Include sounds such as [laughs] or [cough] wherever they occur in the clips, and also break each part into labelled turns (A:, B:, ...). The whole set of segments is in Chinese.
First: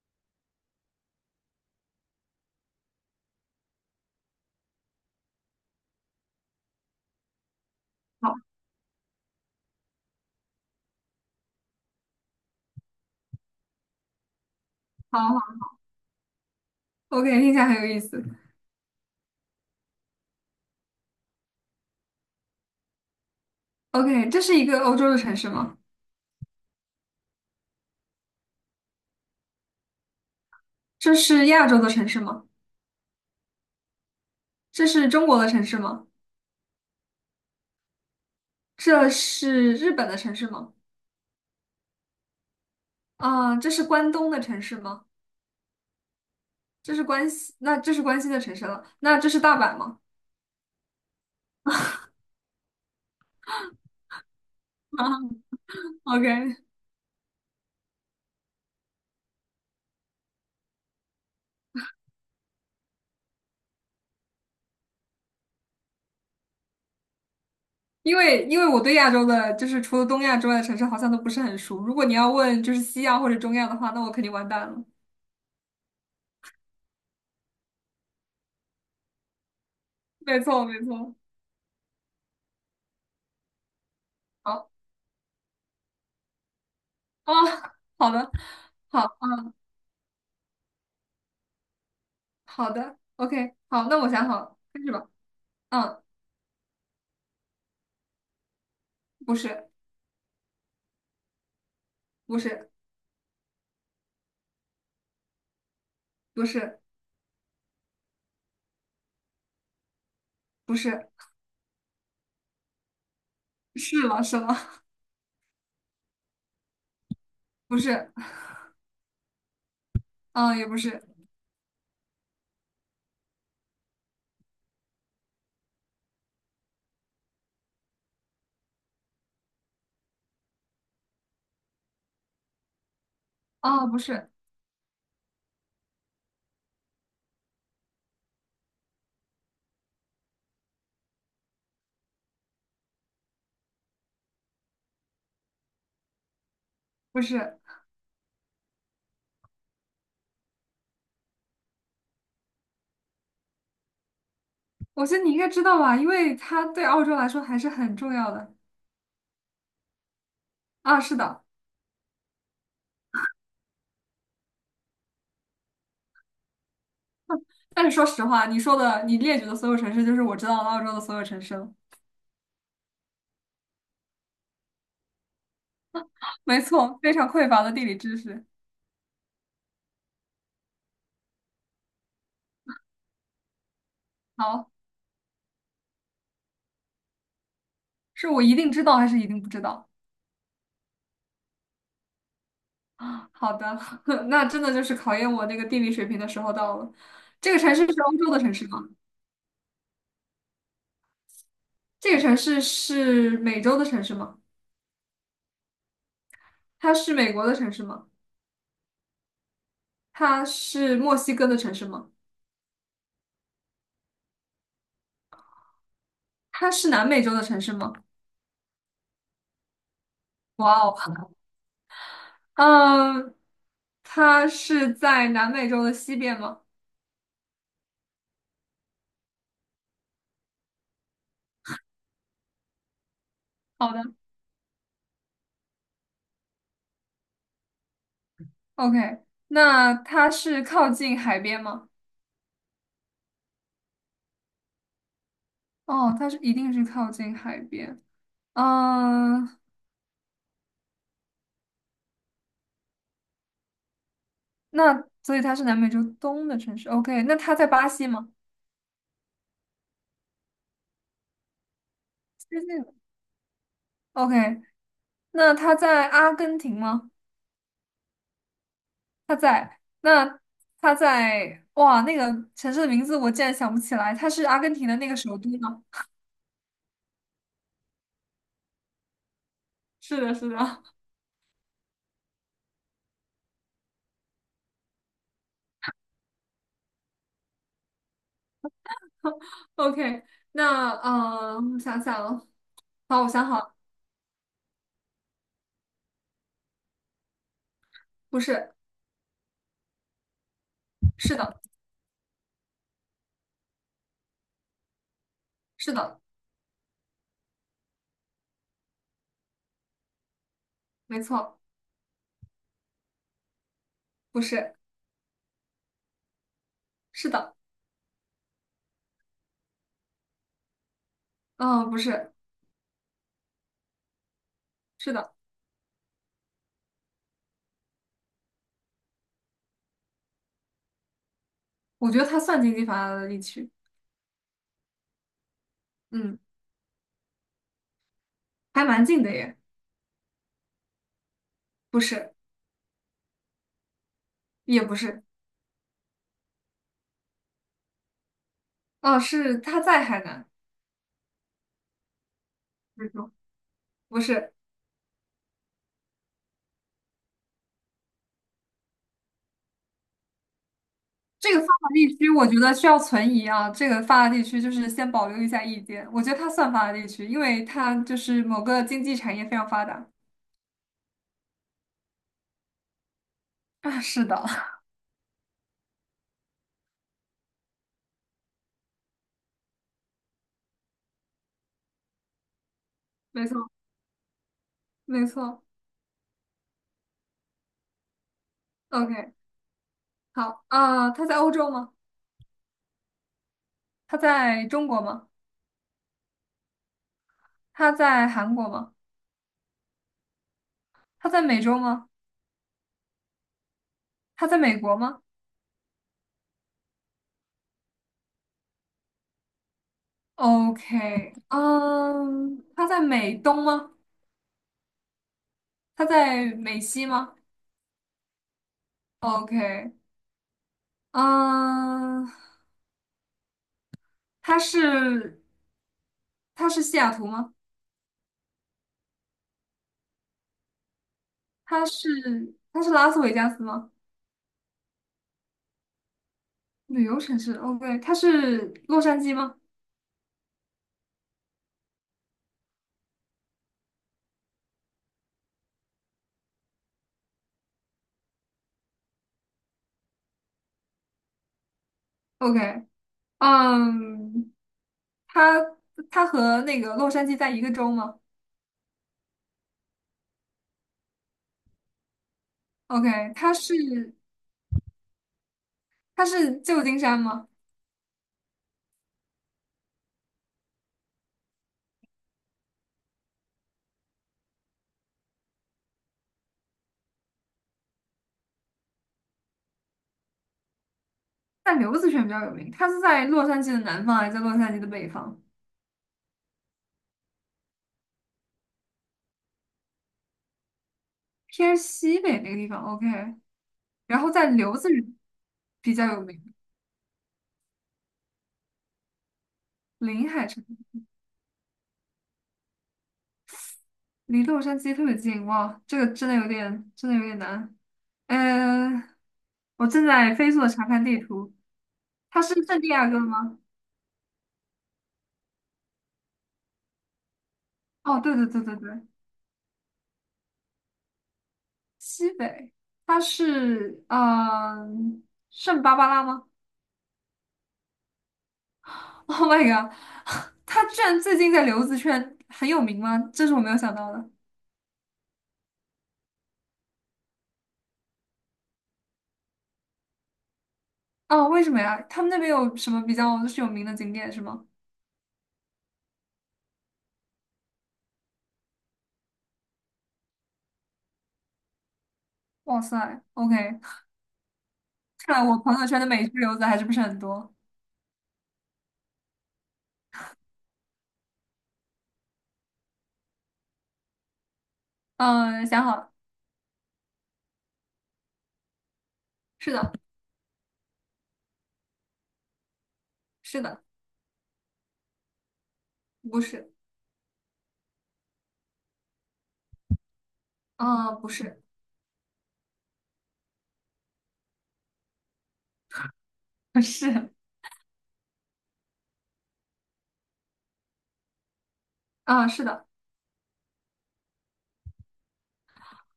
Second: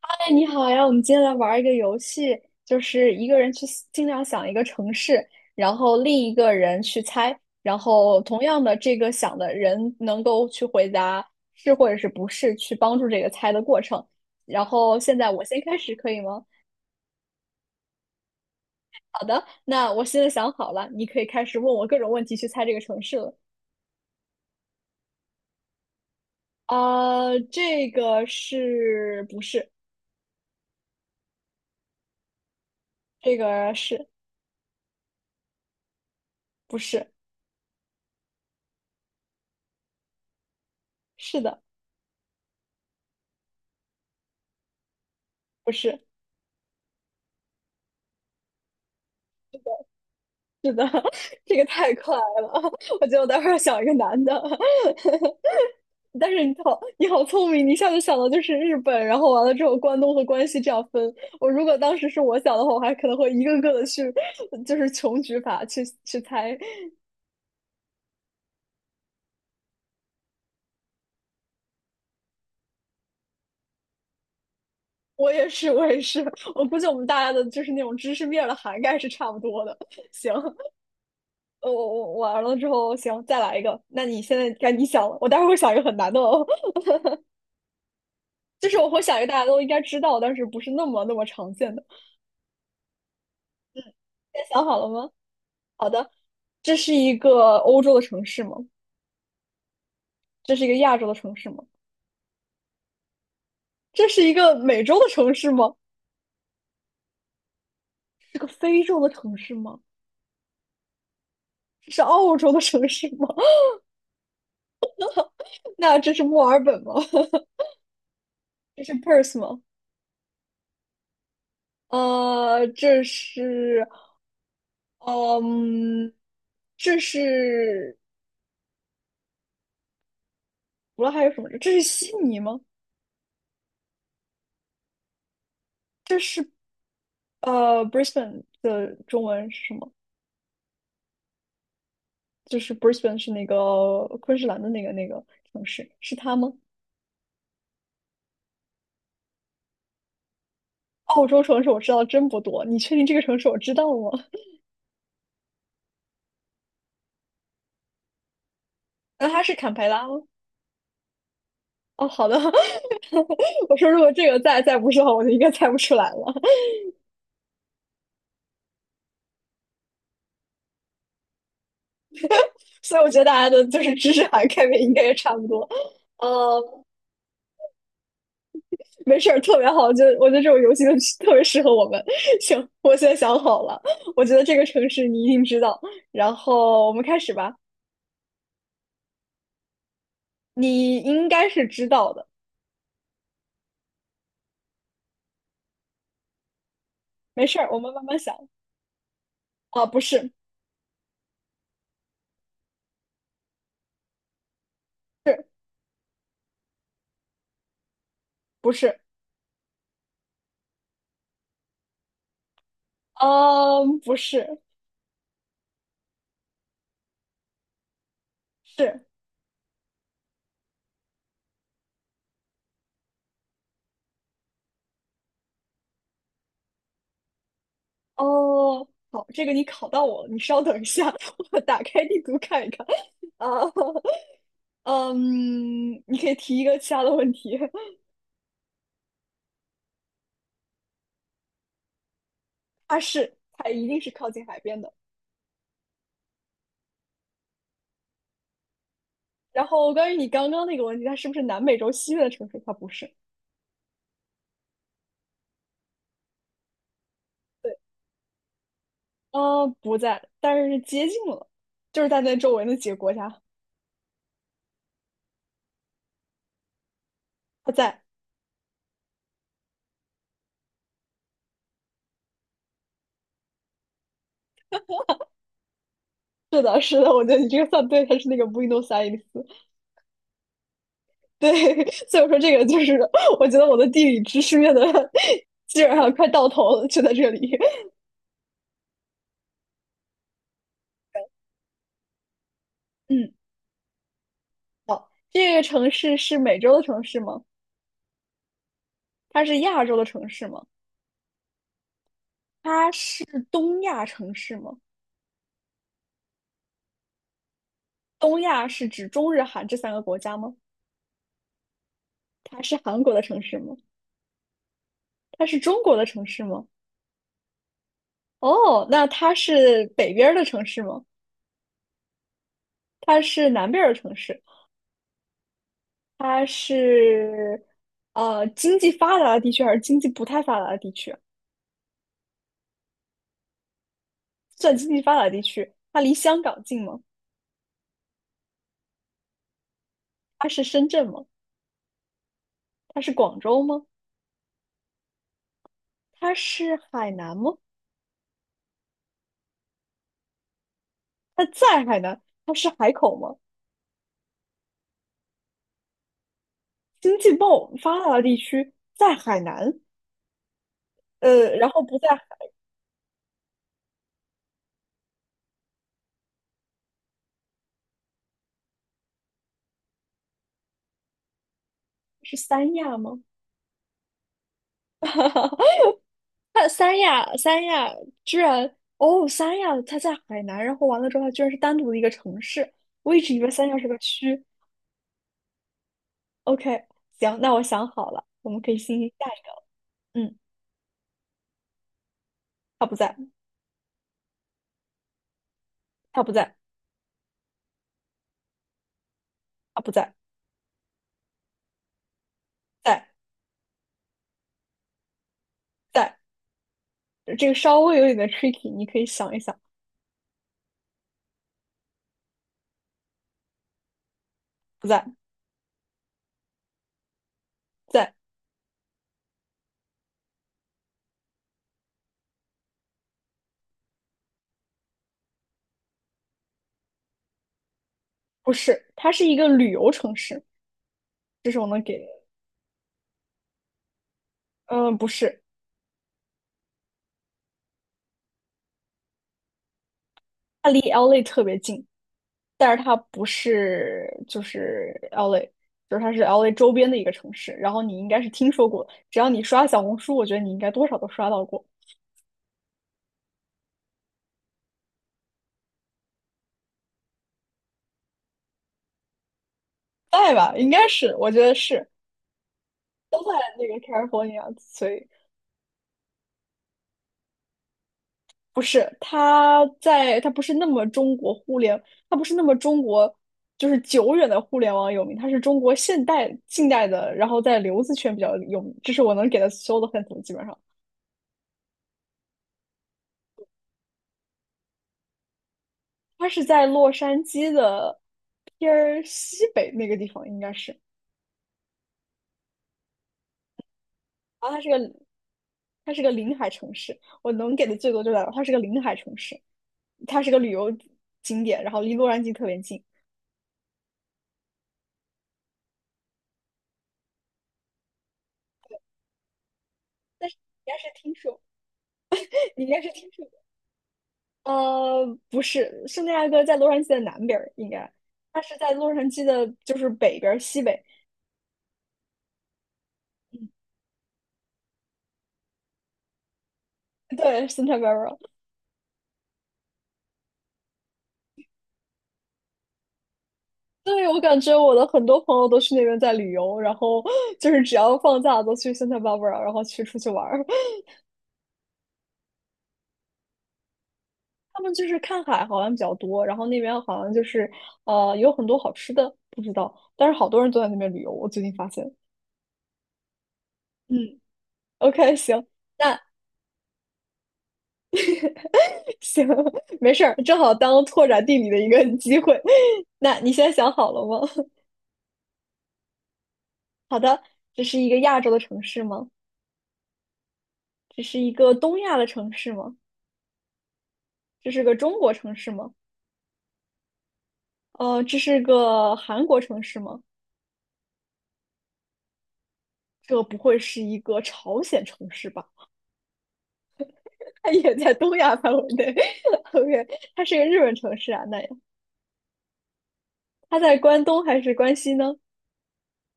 A: 哎，你好呀！我们今天来玩一个游戏，就是一个人去尽量想一个城市，然后另一个人去猜，然后
B: 好，
A: 同样的这个想的人能够去回答是或者是不是，去帮助这个猜的过程。然后现
B: 好，
A: 在我先
B: 好
A: 开始，可以吗？
B: ，OK，听起来很有意思。
A: 好的，那我现在想好了，你可以开始问我各种问题去猜这个城市了。
B: OK，这是一个欧洲的城市吗？
A: 啊，这个是不是？
B: 这是亚洲的城市吗？
A: 这个是
B: 这是中国的城市吗？
A: 不是？
B: 这是日本的城市吗？
A: 是的。
B: 这是关东的城市吗？
A: 不是。
B: 这是关西，那这是关西的城市了。那这是大阪吗？
A: [laughs] 是的，[laughs] 这个太快了，[laughs] 我觉得我待会儿要想一个男的。[laughs]
B: [laughs] 啊？OK，
A: 但是你好，你好聪明，你一下就想到就是日本，然后完了之后关东和关西这样分。我如果当时是我想的话，我还可能会一个个的去，就是穷举法去猜。
B: 因为我对亚洲的，就是除了东亚之外的城市，好像都不是很熟。如果你要问就是西亚或者中亚的话，那我肯定完蛋了。
A: 我也是，我也是，我估计我们大家的就是那种知识面儿的涵盖是差不多的。行，
B: 没错，没错。
A: 我完了之后，行，再来一个。那你现在
B: 好，
A: 该你想了，我待会儿会想一个很难的哦，
B: 哦，好的，
A: [laughs] 就是我会
B: 好，
A: 想一个大家都应该知道，但是不是那么那么常见的。
B: 好的，OK，好，那我想好
A: 先
B: 了，
A: 想好
B: 开
A: 了
B: 始吧。
A: 吗？好
B: 嗯，
A: 的，这是一个欧洲的城市吗？
B: 不是，
A: 这是一个亚洲的城市吗？
B: 不是，
A: 这是一个美洲的城市吗？
B: 不是，
A: 是个非洲的城市吗？
B: 不是，
A: 这是澳洲的城市吗？
B: 是了，是了，
A: [laughs] 那这是墨尔本吗？[laughs]
B: [laughs] 不是，
A: 这是 Perth 吗？
B: 嗯，也不是，
A: 这是，嗯，这是，除了还有什么？这是悉尼吗？
B: 啊，不是，
A: 这是Brisbane 的中文是什么？就是 Brisbane 是那个昆士兰的那个城市，是它吗？
B: 不是，
A: 澳洲城市我知道真不多，你确定这个城市我知道吗？
B: 我觉得你应该知道吧，因为它对澳洲来说还是很重要的。
A: [laughs] 那它是坎培拉吗？
B: 啊，是的，
A: 哦，好的。[laughs] 我说如果这个再不是的话，我就应该猜不出来了。[laughs]
B: 但是说实话，你说的，你列举的所有城市，就是我知道的澳洲的所有城市了。
A: 所以我觉得大家的就是知识涵盖面应该也差不多。
B: 没
A: 呃，
B: 错，非常匮乏的地理知识。
A: 没事儿，特别好。就我觉得这种游戏就 [laughs] 特别适合我们。[laughs] 行，我现在想好了，我觉得这个
B: 好，
A: 城市你一定知道。然后我们开始吧，
B: 是我一定知道还是一定不知道？
A: 你应该是知道的。
B: 好的，[laughs] 那真的就是考验我那个地理水平的时候到了。
A: 没
B: 这
A: 事
B: 个
A: 儿，
B: 城
A: 我
B: 市
A: 们
B: 是
A: 慢
B: 欧
A: 慢
B: 洲的
A: 想。
B: 城市吗？
A: 啊，不是。
B: 这个城市是美洲的城市吗？
A: 是。
B: 它是美国的城市吗？
A: 不是？
B: 它是墨西哥的城市吗？
A: 嗯，不是。
B: 它是南美洲的城市吗？
A: 是。
B: 哇哦，嗯，它是在南美洲的西边吗？
A: 哦，好，这个你考到我了，你稍等一下，[laughs] 我打开地图看一看。啊，
B: 好的
A: [laughs] 嗯，你可以提一个其他的问题。
B: ，OK，那它是靠近海边吗？
A: [laughs] 它是，它一定是靠近海边的。
B: 哦，它是一定是靠近海边。嗯，
A: 然后关于你刚刚那个问题，它是不是南美洲西边的城市？它不是。
B: 那所以它是南美洲东的城市。OK，那它在
A: 对，
B: 巴西吗？
A: 啊，不在，但是接近了，就是在那
B: 接
A: 周围
B: 近
A: 那几
B: 了，
A: 个国家，
B: OK，那它在阿根廷吗？
A: 它在。
B: 他在那他在哇，那个城市的名字我竟然想不起来，它是阿根廷的那个首都吗？
A: 是的，是的，我觉得你这个算对，它是那个 Buenos Aires。
B: 是的，是的。
A: 对，[laughs] 所以我说这个就是，我觉得我的地理知识面的 [laughs] 基本上快到头了，就在这里。
B: [laughs] OK，那嗯，我想想哦，好，我
A: 嗯，
B: 想好了，
A: 好，这个城市是美洲的城市吗？
B: 不是，
A: 它是亚洲的城市吗？
B: 是的，
A: 它是东亚城市吗？
B: 是的，
A: 东亚是指中日韩这三个国家吗？
B: 没错，
A: 它是韩国的城市吗？
B: 不是，
A: 它是中国的城市吗？
B: 是的，
A: 哦，那它是北边儿的城市吗？
B: 嗯、不是，
A: 它是南边儿的城市？
B: 是的，
A: 它是经济发达的地区还是经济不太发达的地区？
B: 我觉得它算经济发达的地区，
A: 算经济发达地区，它离
B: 嗯，
A: 香港近吗？
B: 还蛮近的耶，
A: 它是深圳吗？
B: 不是，
A: 它是广州吗？
B: 也不是，
A: 它是海南吗？
B: 哦、是他在海南，
A: 它在海南，它是海
B: 没
A: 口
B: 错，
A: 吗？
B: 不是。
A: 经济贸发达的地区在海南，
B: 这个发
A: 然后
B: 达
A: 不在
B: 地区，我觉得需要存疑啊。这个发达地区就是先保留一下意见，我觉得它算发达地区，因为它就是某个经济产业非常发达。
A: 是三亚吗？
B: 啊，是的，
A: [laughs] 它三亚，三亚居然哦，三亚它在海南，然后完了之后它居然是单独的一个城市，我一
B: [laughs]
A: 直以
B: 没
A: 为
B: 错，
A: 三亚是个区。
B: 没错。
A: OK，行，那我想好了，我们可以进行下
B: OK，
A: 一个了。嗯，
B: 好，它在欧洲吗？
A: 它不在。
B: 它在中国吗？
A: 它不在。
B: 它在韩国吗？
A: 它不在。
B: 它在美洲吗？
A: 在。
B: 它在美国吗
A: 在，这个稍微有点的 tricky，你可以想一想。
B: ？OK，嗯，它在美东吗？
A: 不在。
B: 它在美西吗
A: 在。
B: ？OK，嗯，它是它是西雅图吗？
A: 不是，它是一个旅游城市。这是我能
B: 它
A: 给的。
B: 是它是拉斯维加斯吗？
A: 嗯，不是。
B: 旅游城市，OK，它是洛杉矶吗
A: 它离 LA 特别近，但是它不是就是 LA，就是它是 LA 周边的一个城市。然后你应该是听说过，只要你刷小红书，我觉得你应该多少都刷到过。
B: ？OK，嗯，它它和那个洛杉矶在一个州吗
A: 在吧，应该是，我觉得是都在
B: ？OK，它
A: 那个
B: 是
A: California，所以
B: 它是旧金山吗？
A: 不是它在，它不是那么中国互联，它不是那么中国。就是久远的互联网有名，它是中国现代近代的，然后在留子圈比较有名，这是我能给的所有的范畴，基本上。
B: 在刘子轩比较有名，它是在洛杉矶的南方还是在洛杉矶的北方？
A: 它是在洛杉矶的偏儿西北那个地方，应该是。
B: 偏西北那个地方，OK，然后
A: 然
B: 在
A: 后它是
B: 刘
A: 个
B: 子轩
A: 它
B: 比
A: 是
B: 较
A: 个
B: 有
A: 临
B: 名，
A: 海城市，我能给的最多就在它是个临海城市，它
B: 临
A: 是个
B: 海
A: 旅
B: 城
A: 游景点，然后离洛杉矶特别近。
B: 离洛杉矶特别近，哇，这个真的有点难，嗯。我正
A: 但
B: 在
A: 是你
B: 飞速
A: 应
B: 的
A: 该
B: 查
A: 是
B: 看
A: 听
B: 地
A: 说，
B: 图，他是
A: [laughs] 你应该
B: 圣地
A: 是
B: 亚
A: 听
B: 哥
A: 说过，
B: 吗？
A: 不是，圣地亚哥在洛杉矶的南边儿，应该
B: 哦，对
A: 它
B: 对
A: 是
B: 对
A: 在
B: 对对，
A: 洛杉矶的，就是北边儿西北。
B: 西北，他是圣巴巴拉吗
A: 对，Santa Barbara。
B: ？Oh my god，[laughs] 他居然最近在留子圈很有名吗？这是我没有想
A: 对，
B: 到
A: 我
B: 的。
A: 感觉我的很多朋友都去那边在旅游，然后就是只要放假都去 Santa Barbara，然后去出去玩儿。
B: 哦，为什么呀？他们那边有什么比较就是有名的景点是
A: 他
B: 吗？
A: 们就是看海好像比较多，然后那边好像就是有很多好吃的，不知道，但是好多人都在那边旅游，我最近发现。
B: 哇塞，OK，[laughs]
A: 嗯，OK，
B: 看
A: 行，
B: 来我朋友圈
A: 那
B: 的美剧留子还是不是很多。
A: [laughs] 行，没事儿，正好当拓展地理的一个 [laughs] 机会。[laughs] 那你现在想好了吗？
B: 嗯、想好了，
A: [laughs] 好的，这是一个亚洲的城市吗？
B: 是的，
A: 这是一个东亚的城市吗？
B: 是的，
A: 这是个中国城市吗？
B: 不是，
A: 这是个韩国城市吗？
B: 啊，不是，
A: 这不会是一个朝鲜城市吧？
B: [laughs] 不是，
A: 它也在东亚范围内。[laughs] OK，它是一个日本城市啊，那
B: 是的，
A: 它在关东还是关西呢？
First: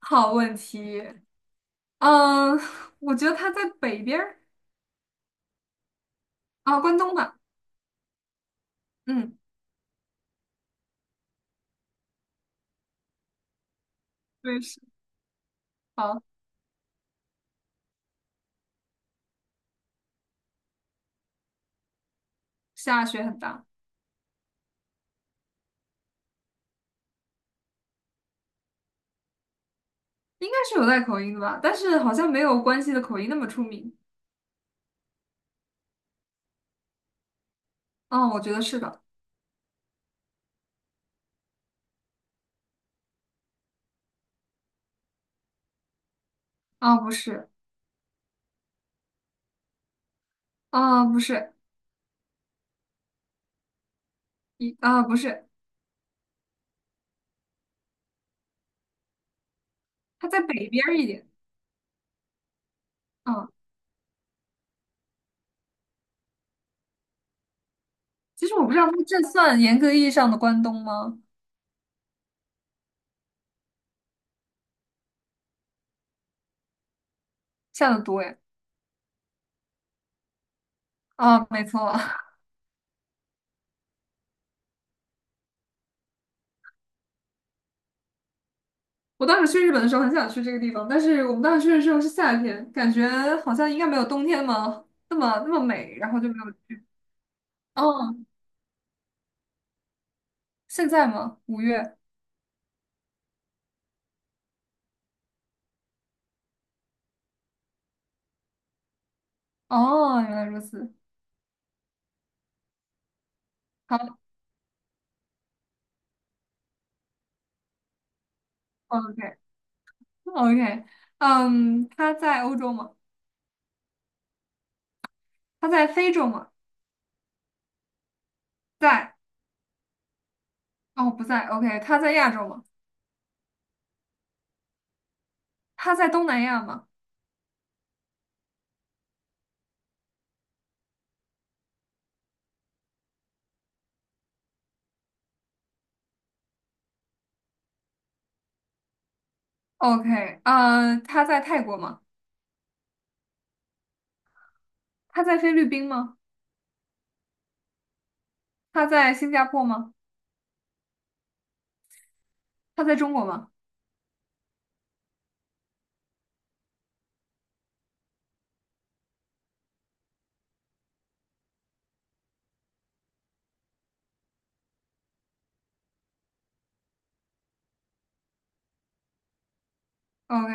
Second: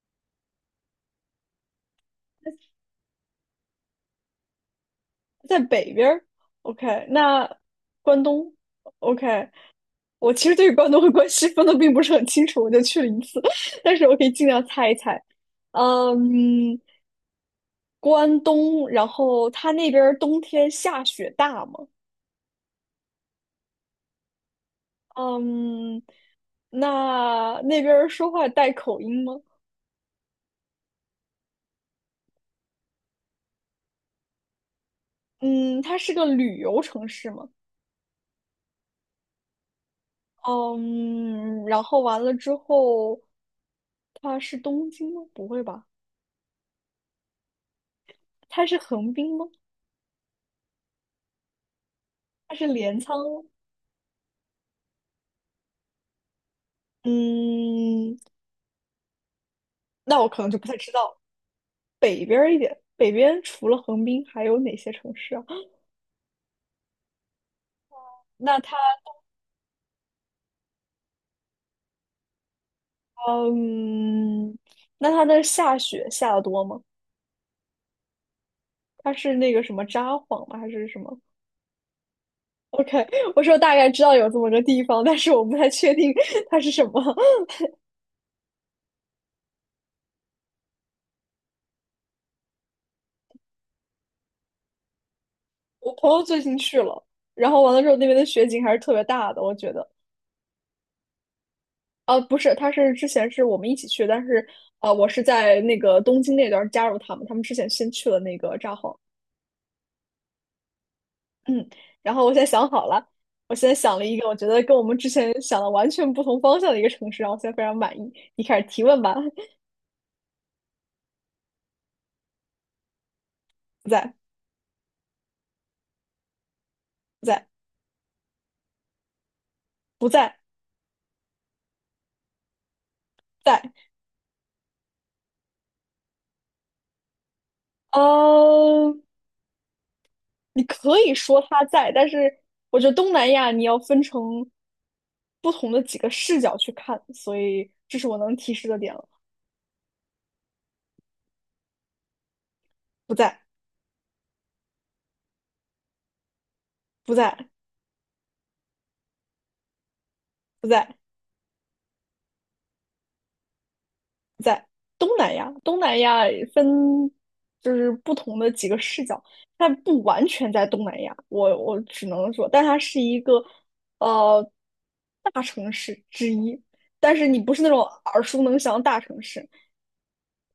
B: 好问题。嗯，我觉得它在北边儿
A: 在北边儿。
B: 关
A: OK，
B: 东吧。
A: 那关东。OK，
B: 嗯，
A: 我其实对关东和关西分的并不是很清楚，我就去了一次，[laughs] 但是我可以尽
B: 对，
A: 量
B: 是，
A: 猜一猜。
B: 好，
A: 嗯，关东，然后它那边儿冬天下雪大吗？
B: 下雪很大，
A: 嗯，那那边儿说话带口音吗？
B: 应该是有带口音的吧，但是好像没有关西的口音那么出名。
A: 嗯，它是个旅游城市吗？
B: 啊，我觉得是的。
A: 嗯，然后完了之后，它是东京吗？不会吧？
B: 啊，不是，
A: 它是横滨吗？
B: 啊，不是，
A: 它是镰仓吗
B: 不是，
A: 嗯，那我
B: 它在
A: 可能就不
B: 北
A: 太
B: 边
A: 知
B: 儿一
A: 道。
B: 点。
A: 北边儿一点，北边
B: 啊，
A: 除了横滨还有哪些城市啊？[laughs]
B: 其实
A: 那
B: 我不
A: 它，
B: 知道它这算严格意义上的关东吗？
A: 嗯，那它的下雪下的多吗？
B: 下的多呀。
A: 它是那个什么札幌吗？还是什么
B: 啊，没错。[laughs]
A: ？OK，我说大概知道有这么个地方，但是我不太确定它是什么。[laughs]
B: 我当时去日本的时候很想去这个地方，但是我们当时去的时候是夏天，感觉好像应该没有冬天嘛，那么
A: 我
B: 美，
A: 朋
B: 然后
A: 友
B: 就没
A: 最近
B: 有。
A: 去了，然后完了之后那边的
B: 哦
A: 雪景还是特别大的，我觉得。
B: 现在吗？五月？
A: 啊，不是，他是之前是我们一起去，但是啊，我是在那个东京那段加入他们，他们之前先去了那个札幌，
B: 哦，原来如此。
A: 嗯，然后我现在想好了，我现在想了一
B: 好
A: 个我觉得跟我们之前想的完全不同方向的一个城市，然后我现在非常满意。你开始提问吧，
B: ，OK，OK，嗯，他在欧洲吗？
A: [laughs] 不在。
B: 他在非洲吗？
A: 不在。
B: 在，
A: 不在。
B: 哦，不在。OK，他在亚洲吗？
A: 在。
B: 他在东南亚吗
A: 嗯，你可以说它在，但是我觉得东南亚你要分成不同的几个视角去看，所以这是我能提示的点了。
B: ？OK，他在泰国吗？
A: 不在。
B: 他在菲律宾吗？
A: 不在。
B: 他在新加坡吗？
A: 不在。
B: 他在中国吗
A: 东南亚，东南亚分就是不同的几个视角，它不完全在东南亚，我只能说，但它是一个呃大城市之一，但是你不是那种耳熟能详的大城市，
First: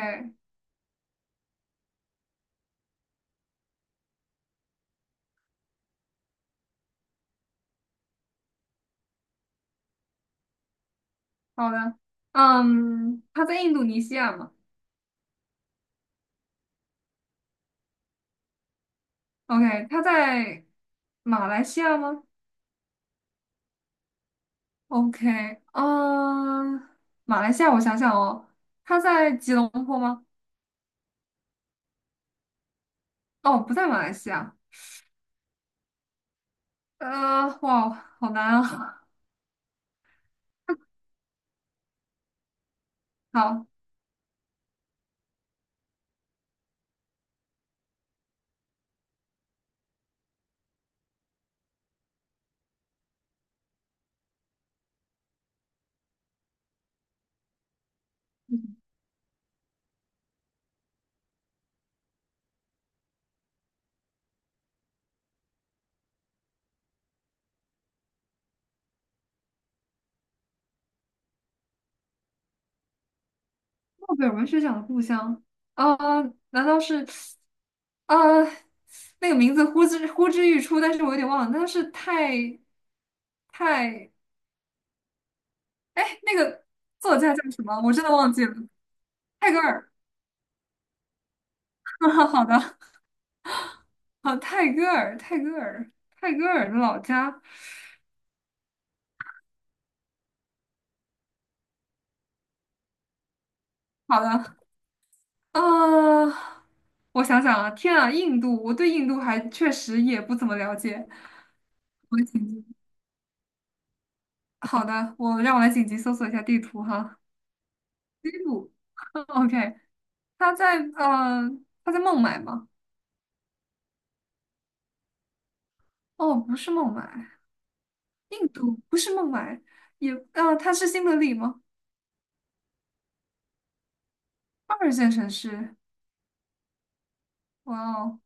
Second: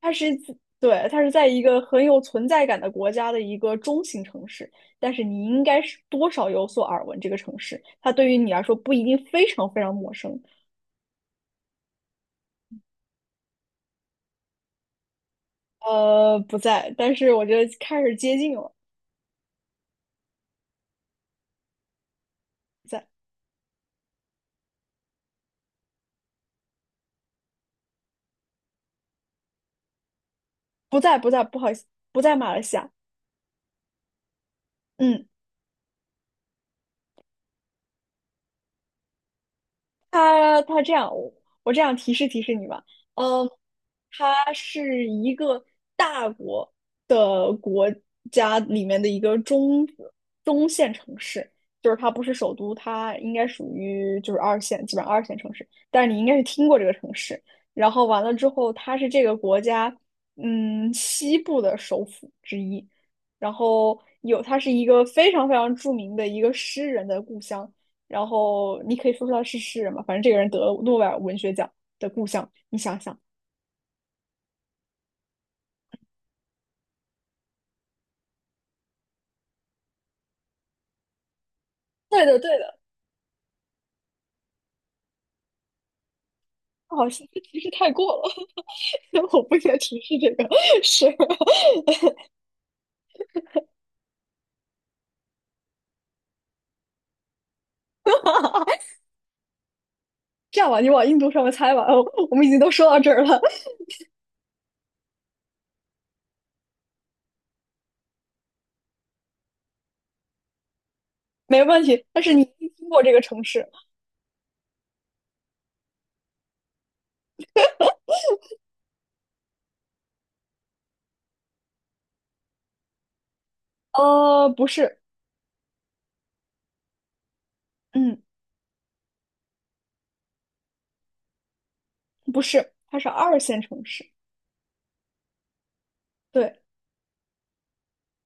A: 它是，它是在一个很有存在感的国家的一个中型城市，但是你应该是多少有所耳闻这个城市，它对于你来说不一定非常非常陌生。
B: 好的。嗯，他在印度尼西亚吗
A: 呃，不在，但是我觉得开始接近了，
B: ？OK，他在马来西亚吗？
A: 不在，
B: OK，嗯，马来西亚，我想想哦，他在吉隆坡吗？
A: 不在，不在，不好意思，不在马来西亚。
B: 哦，不在马来西亚。
A: 嗯。
B: 哇，好难啊。
A: 他他这样，我我这样提示你吧，
B: [laughs]
A: 嗯，
B: 好，
A: 他是一个大国的国家里面的一个中线城市，就是它不是首都，它应该属于就是二线，基本上二线城市，但是你应该是听过这个城市。然后完了之后，它是这个国家西部的首府之一，然后它是一个非常非常著名的一个诗人的故乡。然后你可以说出来是诗人嘛，反正这个人得了诺贝尔文学奖的故乡，你想想，
B: 诺贝尔文学奖的故乡，呃，难道是，呃，那个名字呼之欲出，但是我有点忘了，那是
A: 对的，对
B: 泰
A: 的，
B: 泰，哎，那个
A: 好
B: 作
A: 像
B: 家叫
A: 提
B: 什
A: 示
B: 么？
A: 太
B: 我真
A: 过
B: 的
A: 了，
B: 忘记了。
A: [laughs] 我
B: 泰
A: 不
B: 戈
A: 应该
B: 尔。
A: 提示这个，是
B: [laughs] 好的，好，泰戈尔，泰戈尔的老家。
A: [laughs] 这样吧，你往印度上面猜吧，哦，我们已经都说到这儿了。
B: 好的。啊，我想想啊，天啊，印度，我对印度还确实也不怎么了解。
A: 没问题。
B: 我
A: 但是你
B: 紧急，
A: 一经过这个城市，
B: 好的，我让我来紧急搜索一下地图哈。印度嗯，OK，他在呃，他在孟买吗？
A: 呃，不是，
B: 哦，不是孟买，
A: 嗯，
B: 印度不是孟买，他是新德里吗？
A: 不是，它是二线城市，
B: 二线城市，
A: 对。
B: 哇哦，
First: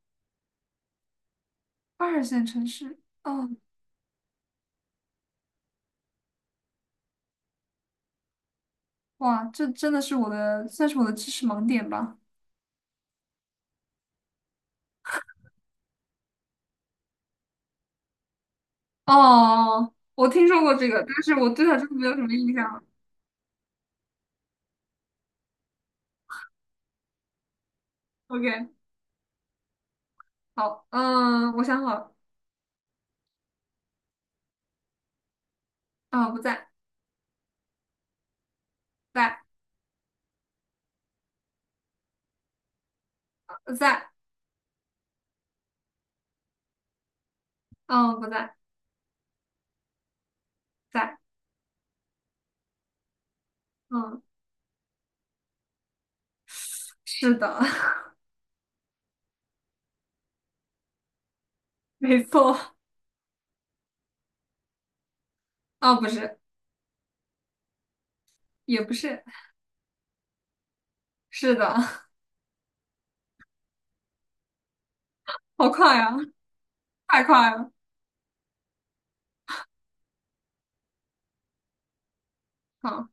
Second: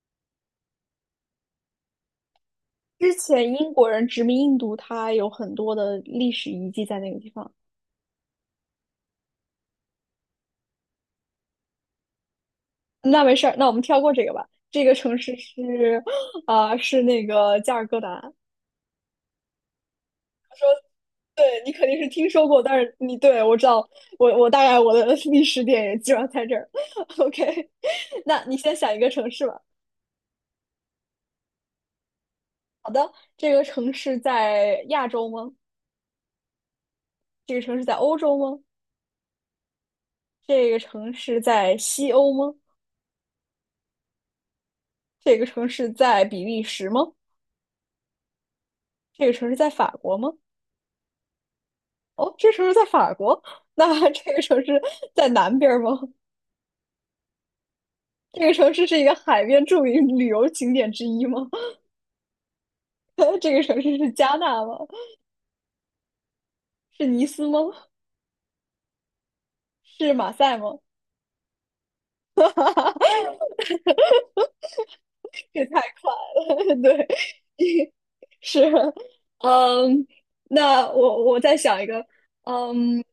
B: 二线城市，
A: 之
B: 哦，
A: 前英国人殖民印度，它有很多的历史遗迹在那个地方。
B: 哇，这真的是我的，算是我的知识盲点吧。
A: 那没事儿，那我们跳过这个吧。这个城市是，[sucks teeth] 啊、是那个加尔各答。
B: 哦，我听说过这个，但是我
A: 对，
B: 对
A: 你
B: 他
A: 肯
B: 真的
A: 定是
B: 没有什
A: 听
B: 么
A: 说
B: 印
A: 过，但
B: 象。
A: 是你对我知道，我大概我的历史点也基本上在这儿。[laughs] OK，[laughs] 那你
B: OK。
A: 先想一个城市吧。
B: 好，嗯，我想好了，
A: 好的，这个城市在亚洲吗？
B: 不在，
A: 这个城市在欧洲吗？
B: 在，
A: 这个城市在西欧吗？
B: 在，
A: 这个城市在比利时吗？
B: 嗯，不在，
A: 这个城市在法国吗？
B: 在，
A: 哦，这城市在法国，[laughs] 那
B: 嗯，
A: 这个城市在南边儿吗？
B: 是的，[laughs]
A: 这个城市是一个海边著名旅游景点之一吗？
B: 没错，
A: [laughs] 这个城市是加纳吗？
B: 不是，
A: 是尼斯吗？
B: 也不是，
A: 是马赛吗？
B: 是的，
A: 这
B: 好
A: 太
B: 快
A: 快
B: 呀，
A: 了，[laughs] 对，
B: 太快了，
A: [laughs] 是，嗯，那我再想一个，嗯，
B: 好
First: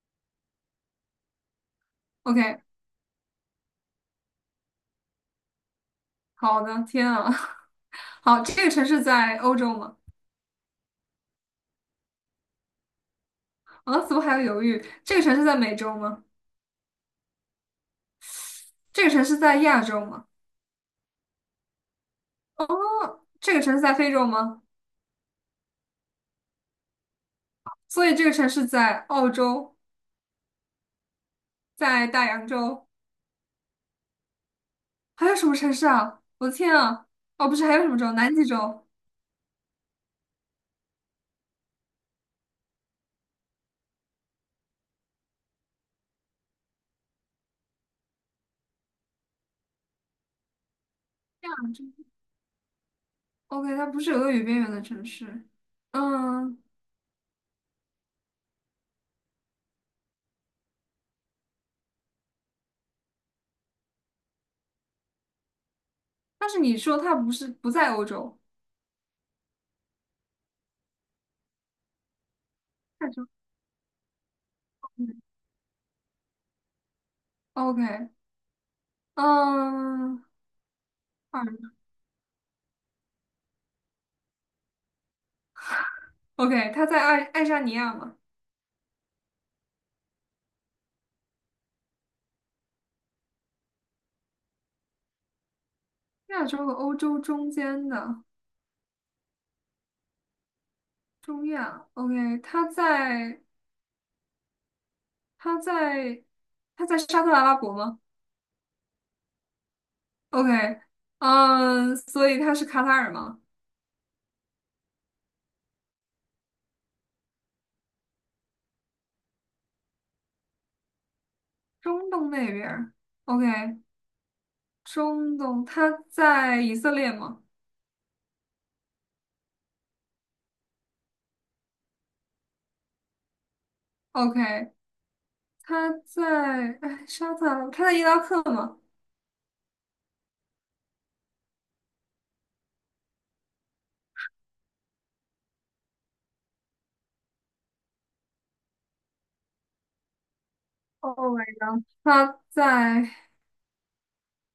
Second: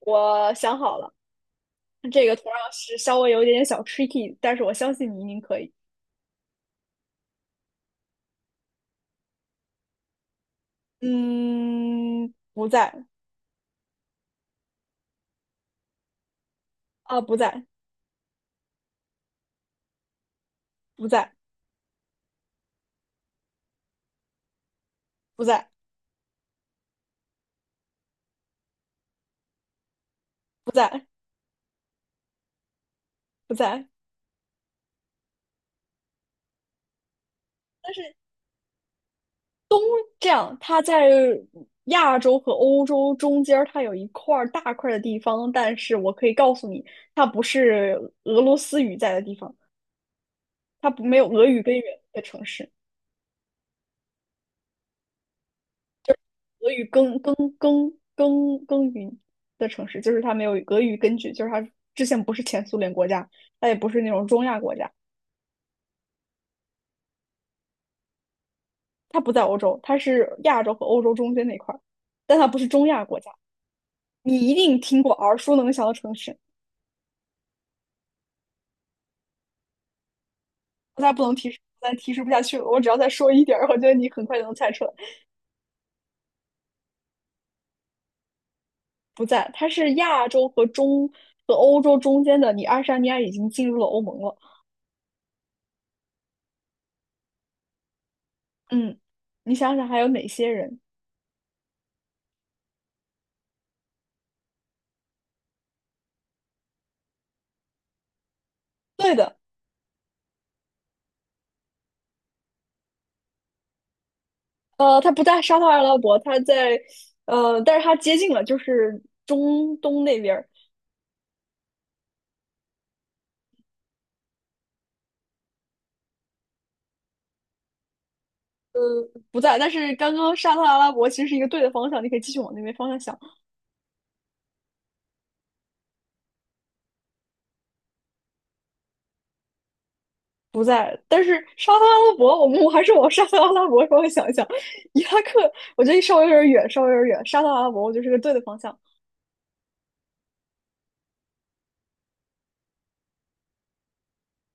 A: 我想好了，这个同
B: ，OK，
A: 样是稍微有一点点小 tricky，但是我相信你一定可以。
B: 好的，天啊，[laughs] 好，这个城市在欧洲吗？
A: 嗯，不在
B: 啊，怎么还要犹豫？这个城市在美洲吗？
A: 啊，不在，
B: 这个城市在亚洲吗？
A: 不在，
B: 这个城市在非洲吗？
A: 不在，
B: 所以这个城市在澳洲，
A: 不在，
B: 在大洋洲，
A: 不在。
B: 还有什么城市啊？我的天啊！哦，不是，还有什
A: 但
B: 么州？
A: 是
B: 南极洲。
A: 这样，它在亚洲和欧洲中间儿，它有一块儿大块儿的地方，但是我可以告诉你，它不是俄罗斯语在的地方，它不没有俄语根源的城市，
B: OK，它不是俄语边缘的城市。嗯，
A: 俄语耕耕耕耕耕耘的城市，就是它没有俄语根据，就是它之前不是前苏联国家，它也不是那种中亚国家，
B: 但是你说它不是不在欧洲，
A: 它不在欧洲，它是亚洲和欧洲中间那块儿，但它不是中亚
B: 亚
A: 国
B: 洲
A: 家。你一定听过
B: 嗯
A: 耳熟能详的城市，
B: OK，嗯，
A: 再不能提示，
B: 二
A: 再提示不下去了。我只要再说一点儿，我觉得你很快就能猜出来。
B: OK，它在爱沙尼亚嘛，
A: 不在，它是亚洲和欧洲中间的。你爱沙尼亚已经进入了欧盟了。
B: 亚洲和欧洲中间的
A: 嗯，你想想还有哪些人？
B: 中亚。OK，它在它在沙特阿拉伯吗
A: 对的，
B: ？OK，嗯，所以它是卡塔尔吗？
A: 呃，它不在沙特阿拉伯，它在，但是它接近了，就是中东那边儿
B: 中东那边儿。OK，中东，它在以色列吗
A: 不在。但是刚刚沙特阿拉伯其实是一个对的方向，你可以继续往那边方向想。
B: ？OK，他在哎沙特，他在伊拉克吗？
A: 不在，但是沙特阿拉伯，我还是往沙特阿拉伯方向想一想。伊拉克，我觉得稍微有点远，稍微有点远。沙特阿拉伯，我觉得是个对的方向。
B: Oh my god！他在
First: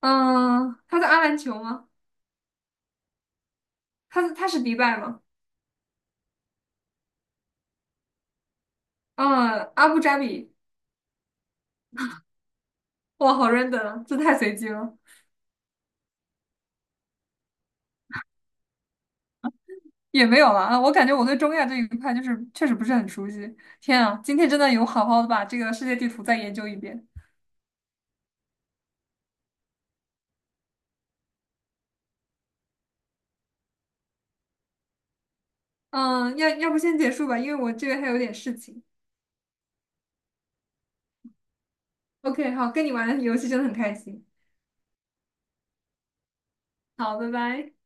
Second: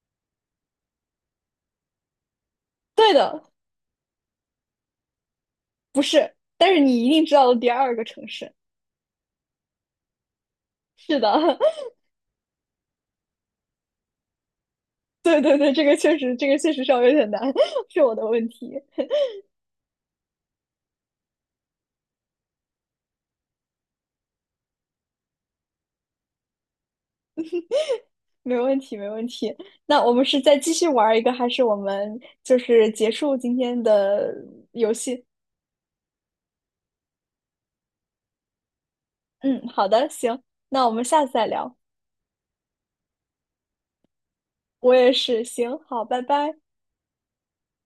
B: 嗯，他在阿联酋吗？
A: 对的，
B: 他是迪拜吗？
A: 不是，但是你一定知道的第二个城市。
B: 嗯，阿布扎比，
A: 是的，
B: 哇，好 random，啊这太随机了，
A: [laughs] 对对对，这个确实，这个确实稍微有点难，是我的问题。
B: 也没有了啊。我感觉我对中亚这一块就是确实不是很熟悉。天啊，今天真的有好好的把这个世界地图再研究一遍。
A: 没问题，没问题。那我们是再继续玩一个，还是我们就是结束今天的游戏？
B: 嗯，要不先结束吧，因为我这边还有点事情。
A: 嗯，好的，行，那我们下次再聊。
B: OK，好，跟你玩游戏真的很开心。
A: 我也是，行，好，拜拜。
B: 好，拜拜。